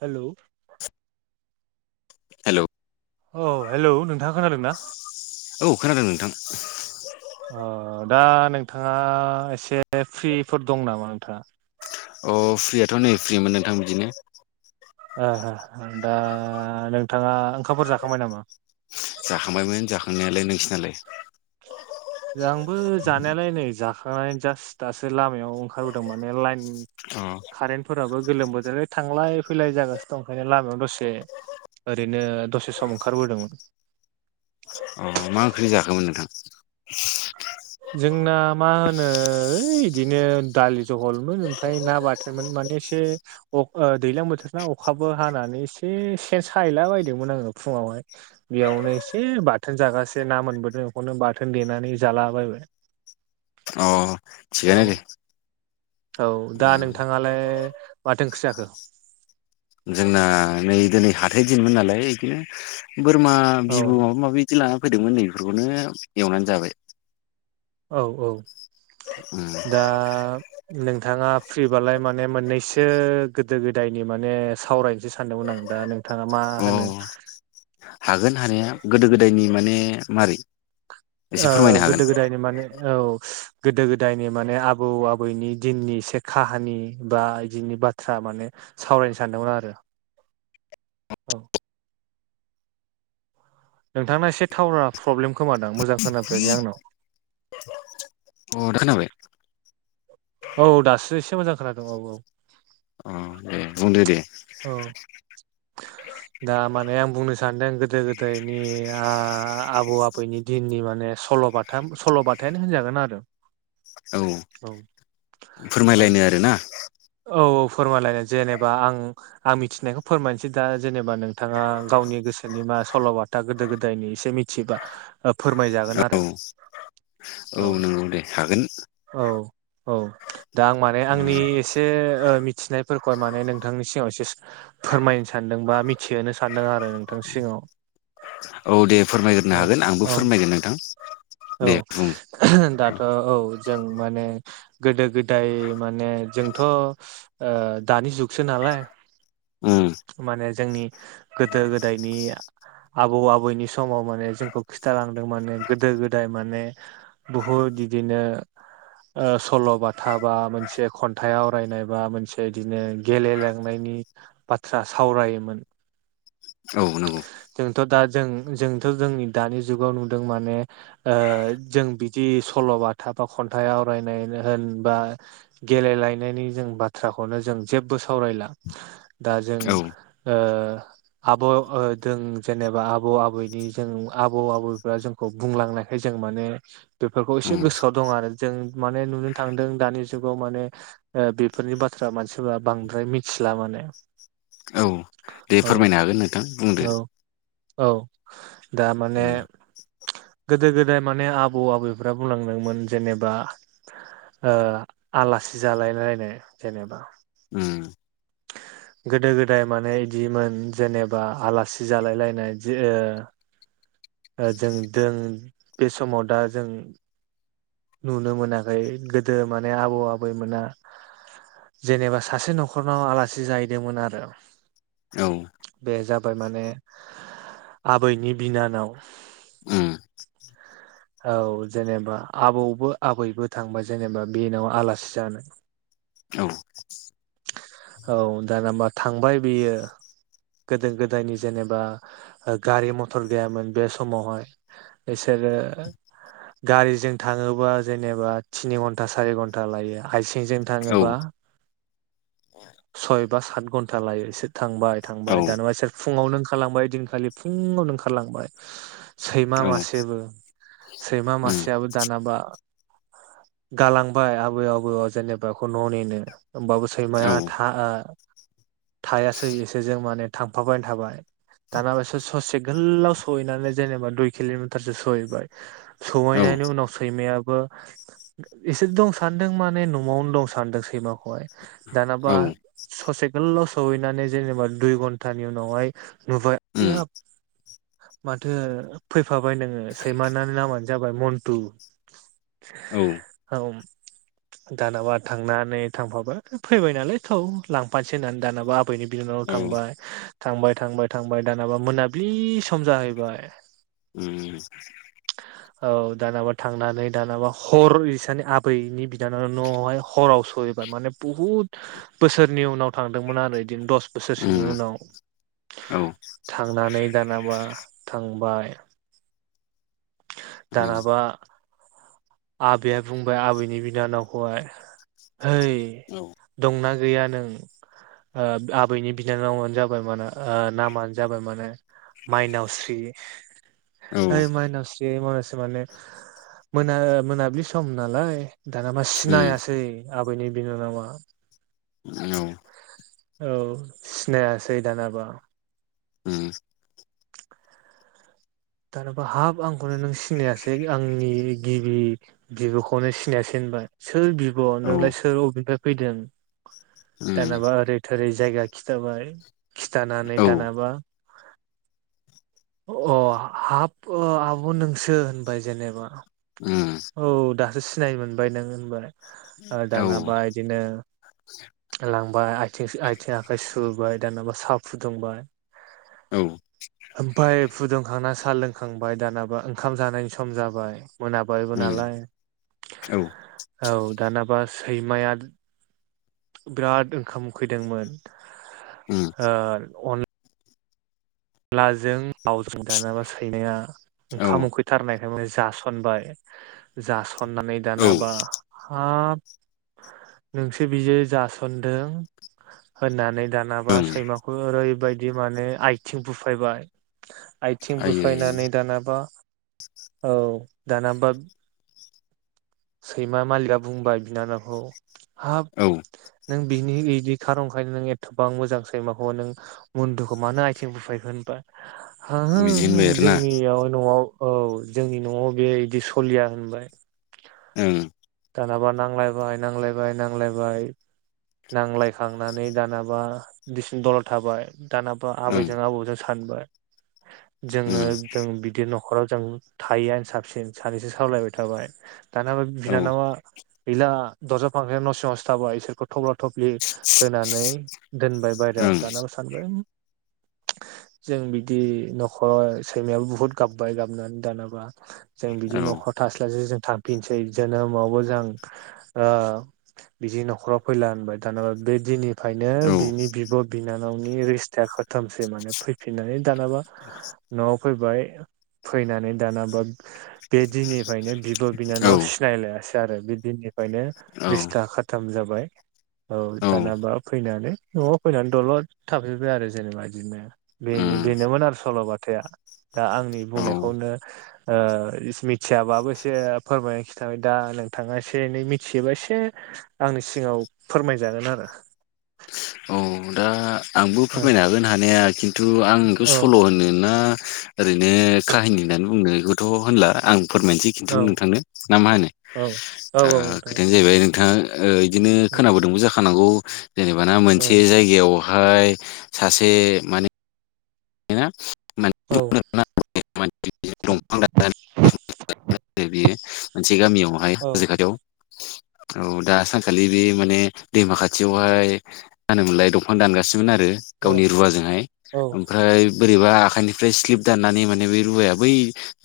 हेल' hello औ hello नोंथाङा खोनादों ना? औ [unintelligible] अ दा नोंथाङा एसे फ्रिफोर दं नामा नोंथाङा? अ फ्रियाथ' नै फ्रिमोन नोंथां बिदिनो। ओहो दा नोंथाङा ओंखामफोर जाखांबाय नामा? जाखांबायमोन जाखांनायालाय, नोंसिनालाय? आंबो जानायालाय नै जाखांनानै जास्ट दासो लामायाव ओंखारबोदों माने लाइन अ फोराबो गोलोम बोदोरै थांलाय फैलाय जागासिनो दं ओंखायनो लामायाव दसे ओरैनो दसे सम ओंखारबोदोंमोन। उम मा ओंख्रिनि जाखोमोन नोंथां? जोंना मा होनो ओइ इदिनो दालि जहलमोन ओमफ्राय ना बाथोमोन माने एसे अ ओ दैलां बोथोर ना अखाबो हानानै एसे सेन साहैला बायदोंमोन आङो फुंङाव ङावहाय बेयावनो एसे बाथोन जागासे ना मोनबोदों। बेखौनो बाथोन देनानै जालाबायबाय। अ [inaudible] थिगानो दे। औ दा उम नोंथाङालाय माथो ओंख्रि जाखो? जोंना नै दिनै हाथाय दिनमोन नालाय इदिनो बोरमा औ बिबु माबा माबि इदि लाना फैदोंमोन नै बेफोरखौनो एवनानै जाबाय। औ औ, उम दा नोंथाङा फ्रिबालाय माने मोननैसो गोदो गोदायनि माने सावरायनोसो सानदोंमोन। दा नोंथाङा मा अ होनो? हागोन हानाया गोदो गोदायनि माने मारै? एसे ओ, फोरमायनो हागोन गोदो गोदायनि माने औ। गोदो गोदायनि माने आबौ आबौनि दिननि एसे काहानि बा इदिनि बाथ्रा माने सावरायनो सानदोंमोन आरो। औ। नोंथांना एसे टावारा प्रब्लेम खोमादां मोजां खोनाफैयाखै आंनाव। अ दा खोनाबाय? औ दासो एसे मोजां खोनादोंं। औ औ। अ दे बुंदो दे औ [unintelligible] दा माने आं बुंनो सानदों गोदो गोदायनि आ आबौ आबैनि दिननि माने स'बाथाम सल'बाथायानो होनजागोन आरो। औ। औ मानो फोरमायलायनो आरोना। औ औ फोरमायलायनो जेनेबा आं आं मिथिनायखौ फोरमायनोसै दा जेनेबा नोंथाङा गावनि गोसोनिबा मा सल'बाथा गोदो गोदायनि एसे मिथिबा ओ फोरमायजागोन औ आरो। औ दे हागोन औ औ दा आं माने उम आंनि एसे ए ओ मिथिनायफोरखौ माने नोंथांनि सिगाङाव एसे फोरमायनो सानदों बा मिथिहोनो सानदों आरो नोंथां सिङाव औ दे फोरमायग्रोनो हागोन आंबो औ फोरमायगोन नोंथां दे बुं ओ औ जों माने गोदो गोदाय माने जों थ' ओ दानि जुगसो नालाय उम माने जोंनि गोदो गोदायनि आबौ आबैनि समाव माने जोंखौ खिन्थालांदों माने गोदो गोदाय माने बुहुद बिदिनो ओ सल'बाथा बा मोनसे खन थाइ आवरायनाय बा मोनसे बिदिनो गेलेलांनायनि बाथ्रा सावरायोमोन [inaudible] औ नंगौ। जोंथ' दा जों जोंथ' जोंनि दानि जुगाव नुदों माने ओ जों बिदि बे सल'बाथा बा खनथाय आवरायनायानो होनबा गेलेलाय नायनि जों बाथ्राखौनो जों जेबो सावरायला दा जों औ ओ आबौ ओ दों जेनेबा आबौ आबौनि जों आबौ आबौफ्रा जोंखौ बुंलांनायखाय जों जों माने बेफोरखौ एसे उम गोसोआव दं आरो जों माने नुनो थांदों दानि जुगाव माने ओ बेफोरनि बाथ्रा मानसिफोरा बांद्राय मिथिला माने औ दे औ फोरमायनो हागोन नोंथां बुंदो औ औ दा माने उम गोदो-गोदाय माने आबौ आबैफ्रा बुंलांदोंमोन जेनेबा ओ आलासि जालायलायनाय जेनेबा उम [unintelligible] गोदो-गोदाय माने इदिमोन जेनेबा आलासि जालायलायनाय जे ओ ओ जों दों बे समाव दा जों नुनो मोनाखै गोदो माने आबौ आबैमोना जेनेबा सासे न'खरनाव आलासि जाहैदोंमोन आरो औ बे जाबाय माने आबैनि बिनानाव उम औ जेनेबा आबौबो आबैबो थांबा जेनेबा बेनाव आलासि जानो औ औ दानबा थांबाय बेयो गोदो-गोदायनि जेनेबा ओ गारि मथर गैयामोन बे समावहाय एसे ओ गारिजों थाङोबा जेनेबा थिनि घन्टा सारि घन्टा लायो हाइसिंजों औ थाङोबा [unintelligible] सयबा सात घन्टा लायो इसोर थांबाय औ थांबाय दानबा इसोर फुङावनो ओंखारलांबाय दिनखालि फुङाव आवनो ओंखारलांबाय सैमा औ मासे बो सैमा उम मासेयाबो जानाबा गालांबाय आबै आबौआव जेनेबा बेखौ न' नेनो होमबाबो सैमाया औ था आ थायासै इसोरजों माने थांफाबाय थाबाय दाना बे ससे गोलाव सहैनानै जेनेबा दुइ किल'मिटारसो सहैबाय औ सहैनायनि उनाव सैमायाबो एसे दं सान्दों माने न'आवनो दं सानदों सैमाखौहाय दानाबा उम ससे गोलाव' सहैनानै जेनेबा दुइ घन्टानि उनावहाय नुबायाब माथो फैफाबाय नोङो सैमानानि नामानो जाबाय मन्तु औ औ दानाबा थांनानै थांफाबाय फैबाय नालाय थ' लांफानोसै होननानै दानाबा आबैनि बिना औ उम औ थांबाय थांबाय थांबाय थांबाय दानाबा मोनाब्लि सम जाहैबाय उम औ दानाबा थांनानै दानाबा हर इसानि आबैनि बिनानावा न'आवहाय हराव सहैबाय माने बुहुद बहुद बोसोरनि उनाव थांदोंमोन आरो बिदिनो दस बोसोरसोनि उनाव औ थांनानै दानाबा थांबाय उम दानाबा आबैया बुंबाय आबैनि बिनानावखौहाय हैै औ दंना गैया नों ओ आबैनि बिनानावानो जाबाय माना नामानो जाबाय माने माइनावस्रि उम औ उम ओइ माइनावस्रि माइनावसि माने मोना मोनाब्लि सम नालाय दाना बा सिनायासै आबैनि बिनानावा औ उम औ उम औ औ सिनायासै दानाबा दानाबा हाब आंखौनो नों सिनायासै आंनि गिबि बिब'खौनो सिनायासै बाय सोर बिब' नोंलाय सोर अबेनिफ्राय फैदों दानाबा ओरै थोरै जायगा खिथाबाय खिथानानै दानाबा अ हाब आब' नोंसो होनबाय जेनेबा औ दासो सिनायनो मोनबाय नों होनबाय दानाबा इदिनो लांबाय आथिं आखाइ सुबाय दानाबा साहा फुदुंबाय औ ओमफ्राय फुदुंखांना साल लोंखांबाय दानाबा ओंखाम जानायनि सम जाबाय मोना बायबो नालाय औ दानाबा सैमाया बिराद ओंखाम उखैदोंमोन उम ओ अ अलाजों लावजों दानाबा सैनाया औ औ ओंखाम उखैथारनायखाय जासनबाय जासननानै दानाबा हाब नोंसो बिदि जासनदों होननानै दानाबा ओं सैमाखौ ओरैबायदि माने आइ आथिं बुफायबाय आथिं आयै बुफायनानै दानाबा औ दाना बा सैमा मालिकआ बुंबाय बिनानावखौ हाब औ नों बिनि बिदि खारनखायनो नों एथ'बां मोजांसैमाखौ नों मन्दुखौ मानो आइथिं बुफायखो होनबा ह बिदि हो होनबाय आरोना जोंनियाव न'आव औ जोंनि न'आव बे बिदि सलिया होनबाय ओं दानाबा नांलायबाय नांलायबाय नांलायबाय नांलायखांनानै दानाबा बिसिन दलद थाबाय दानाबा ओं आबैजों आबौजों सानै [inaudible] जोङो उम जों बिदि न'खराव जों थायोआनो साबसिन सानैसो सावलायबाय थाबाय दानाबा औ ओं बिनानावा गैला दरजा फांथेनानै न' सिङावसो थाबाय बिसोरखौ थफ्ला थफ्लि होनानै दोनबाय बाय औ बायाव दानाबा सानबाय [inaudible] जों बिदि न'खराव सैमायाबो बुहुत गाबबाय गाबनानै दानाबा जों बिदि न'खर थास्लाइ स्लाय जों थांफिननोसै जोनोमावबो जों ओ बिदि न'खराव फैला होनबाय दानाबा बे दिननिफ्रायनो बिनि बिब' बिनानावनि रिस्टाखौ खथामसै माने फैफिननानै दानाबा न'आव फैबाय फैनानै दाना बा बे दिननिफ्रायनो बिब' औ बिनानाव सिनायलायासै आरो बि दिननिफ्रायनो औ रिस्था खाथाम जाबाय। औ दानाबा फैनानै न'आव फैनानै दलद थाफैबाय आरो जेनेबा बिदिनो बे उम बेनोमोन आरो सल'बाथाया। दा आंनि औ बुंनायखौनो ओ इस मिथियाबाबो एसे फोरमाय थाबाय दा नोंथाङा एसे एनै मिथियोबा एसे आंनि सिगाङाव फोरमायजागोन आरो। [unintelligible] औ दा आंबो औ फोरमायनो हागोन हानाया खिन्थु आं बेखौ सल' होनो ना ओरैनो काहानि होननानै बुंनायखौथ' होनला आं फोरमायनोसै खिन्थु औ नोंथांनो ना मा होनो औ ओ औ नोंथां खोथायानो जाहैबाय नोंथाङा ओ बिदिनो खोनाबोदोंबो जाखानांगौ जेनेबा ना औ मोनसे जायगायाव हाय सासे माने हेना। औ [unintelligible] मोनसे गामियावहाय औ हाजो खाथियाव। [unintelligible] औ दा सानखालि बे माने दैमा खाथियावहाय मा होनोमोनलाय दंफां दानगासि नोमोन आरो औ गावनि रुवाजोंहाय औ ओमफ्राय बोरैबा आखाइनिफ्राय स्लिप दाननानै माने बे रुवाया बै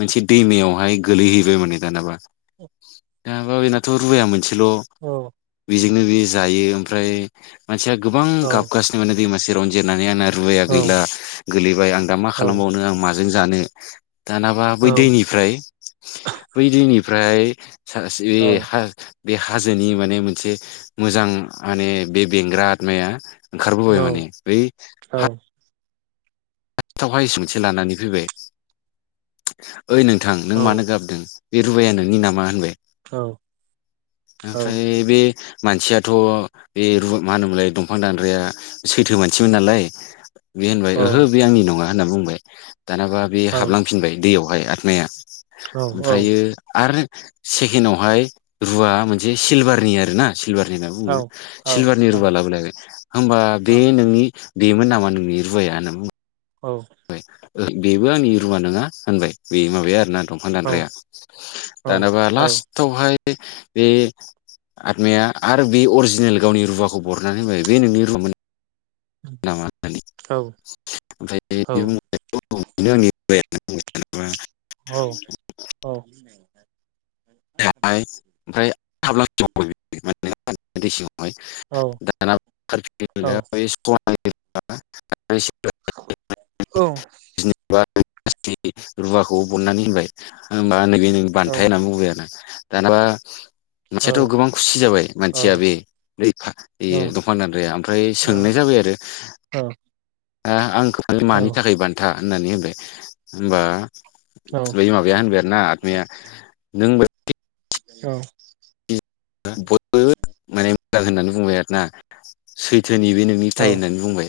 मोनसे दैमायावहाय गोलैहैबाय माने दानाबा दानाबा बेनाथ' रुवाया मोनसे ल' औ बेजोंनो बे जायो ओमफ्राय मानसिया गोबां गाबगासिनो माने दैमा से रावनो जिरनानै आंना रुवाया गैला गोलैबाय आं दा मा खालामबावनो आं माजों जानो। दानाबा बै दैनिफ्राय बै दैनिफ्राय सासे हा बे हाजोनि माने मोनसे मोजां माने बे बेंग्रा आतमाया। ओंखारबोबाय माने बै हा [unintelligible] लानानै फैबाय ओइ नोंथां नों मानो औ गाबदों? बे रुवाया नोंनि नामा होनबाय। ओमफ्राय बे मानसियाथ' बे रु मा होनोमोनलाय दंफां दानग्राया सैथो मानसिमोन नालाय। बे होनबाय ओहो बे आंनि नङा होनना बुंबाय दानाबा बे हाबलांफिनबाय दैयावहाय आतमाया। ओमफ्रायो आरो सेकेणडआवहाय रुवा मोनसे सिलभारनि आरो ना। सिलभारनि होनना बुङो सिलभारनि रुवा लाबोलायबाय होमबा बे नोंनि बेमोन नामा नोंनि रुवाया होनना बुं बाय बेबो आंनि रुवा नोङा होनबाय बे माबाया आरोना दंफां दानग्राया दानाबा लास्टआवहाय बे आतमाया आरो बे अरिजिनेल गावनि रुवाखौ बरनानै होबाय बे नोंनि रुवा मोन [unintelligible] औ बेनो आंनि रुवाया होननानै बुंबाय दानाबा औ-औ। [unintelligible] [unintelligible] औ। [unintelligible] रुवाखौ बरननानै होनबाय होनबा नैबे नोंनि बान्थाया होननानै बुंबाय आरो। दानाबा मानसियाथ' गोबां खुसि जाबाय मानसिया बे दंफां दान्द्राया ओमफ्राय सोंनाय जाबा आरो आंखौ मानि मानि थाखाय बान्था? होननानै होनबाय होमबा बै माबाया होनबाय आरो ना आतमाया नों औ। बयबोबो माने मोजां होननानै बुंबाय आरोना सै थोनि बे नोंनि फिथाइ होननानै बुंबाय।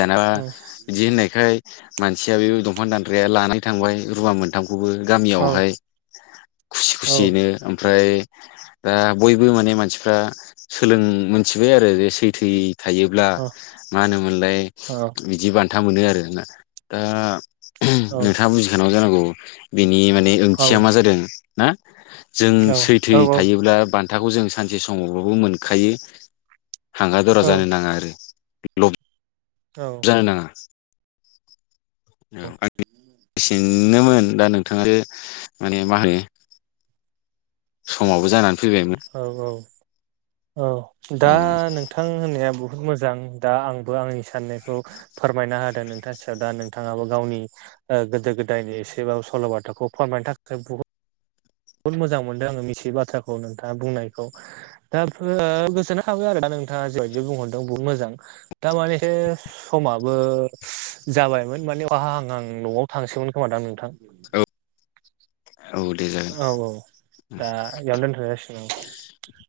दानाबा बिदि होननायखाय मानसिया बे दंफां दानद्राया लानाय थांबाय रुवा मोनथाम खौबो गामियावहाय खुसि खुसियैनो ओमफ्राय दा बयबो माने मानसिफ्रा सोलों मिथिबाय आरो जे सैथोयै थायोब्ला मा होनोमोनलाय बिदि बान्था मोनो आरो दा नोंथाङा बुजिखानांगौ जानांगौ बेनि माने ओंथिया मा जादों ना जों सैथोयै दा बान्थाखौ जों सानसे समावबाबो मोनखायो हांगा दरा जानो नाङा आरो। लब जानो नाङा। [inaudible] औ आंनि। फिननोमोन दा नोंथाङासो माने मा होनो समावबो जानानै फैबायमोन औ औ। औ दा नोंथां होननाय बुह मोजां दा आंबो आंनि साननायखौ फोरमायना होदों नोंथां सायाव दा नोंथाङाबो गावनि ओ गोदो गोदायनि एसेबाब सल'बाथाखौ फोरमायनो थाखाय बुहुत बुहुद मोजां मोनदों आङो मियै बाथ्राखौ नोंथाङा बुंनायखौ दा ओ गोसोनोखाङो आरो दा नोंथाङा जेबादि बुंहरदों बुहुत मोजां दा माने समाबो जाबायमोन माने बहा आं आं न'आव थांसोमोन खोमा दांं नोंथां। औ। दे जागोन औ औ दा जबेयावनो दोन्थ'नाय जासिगोन आं।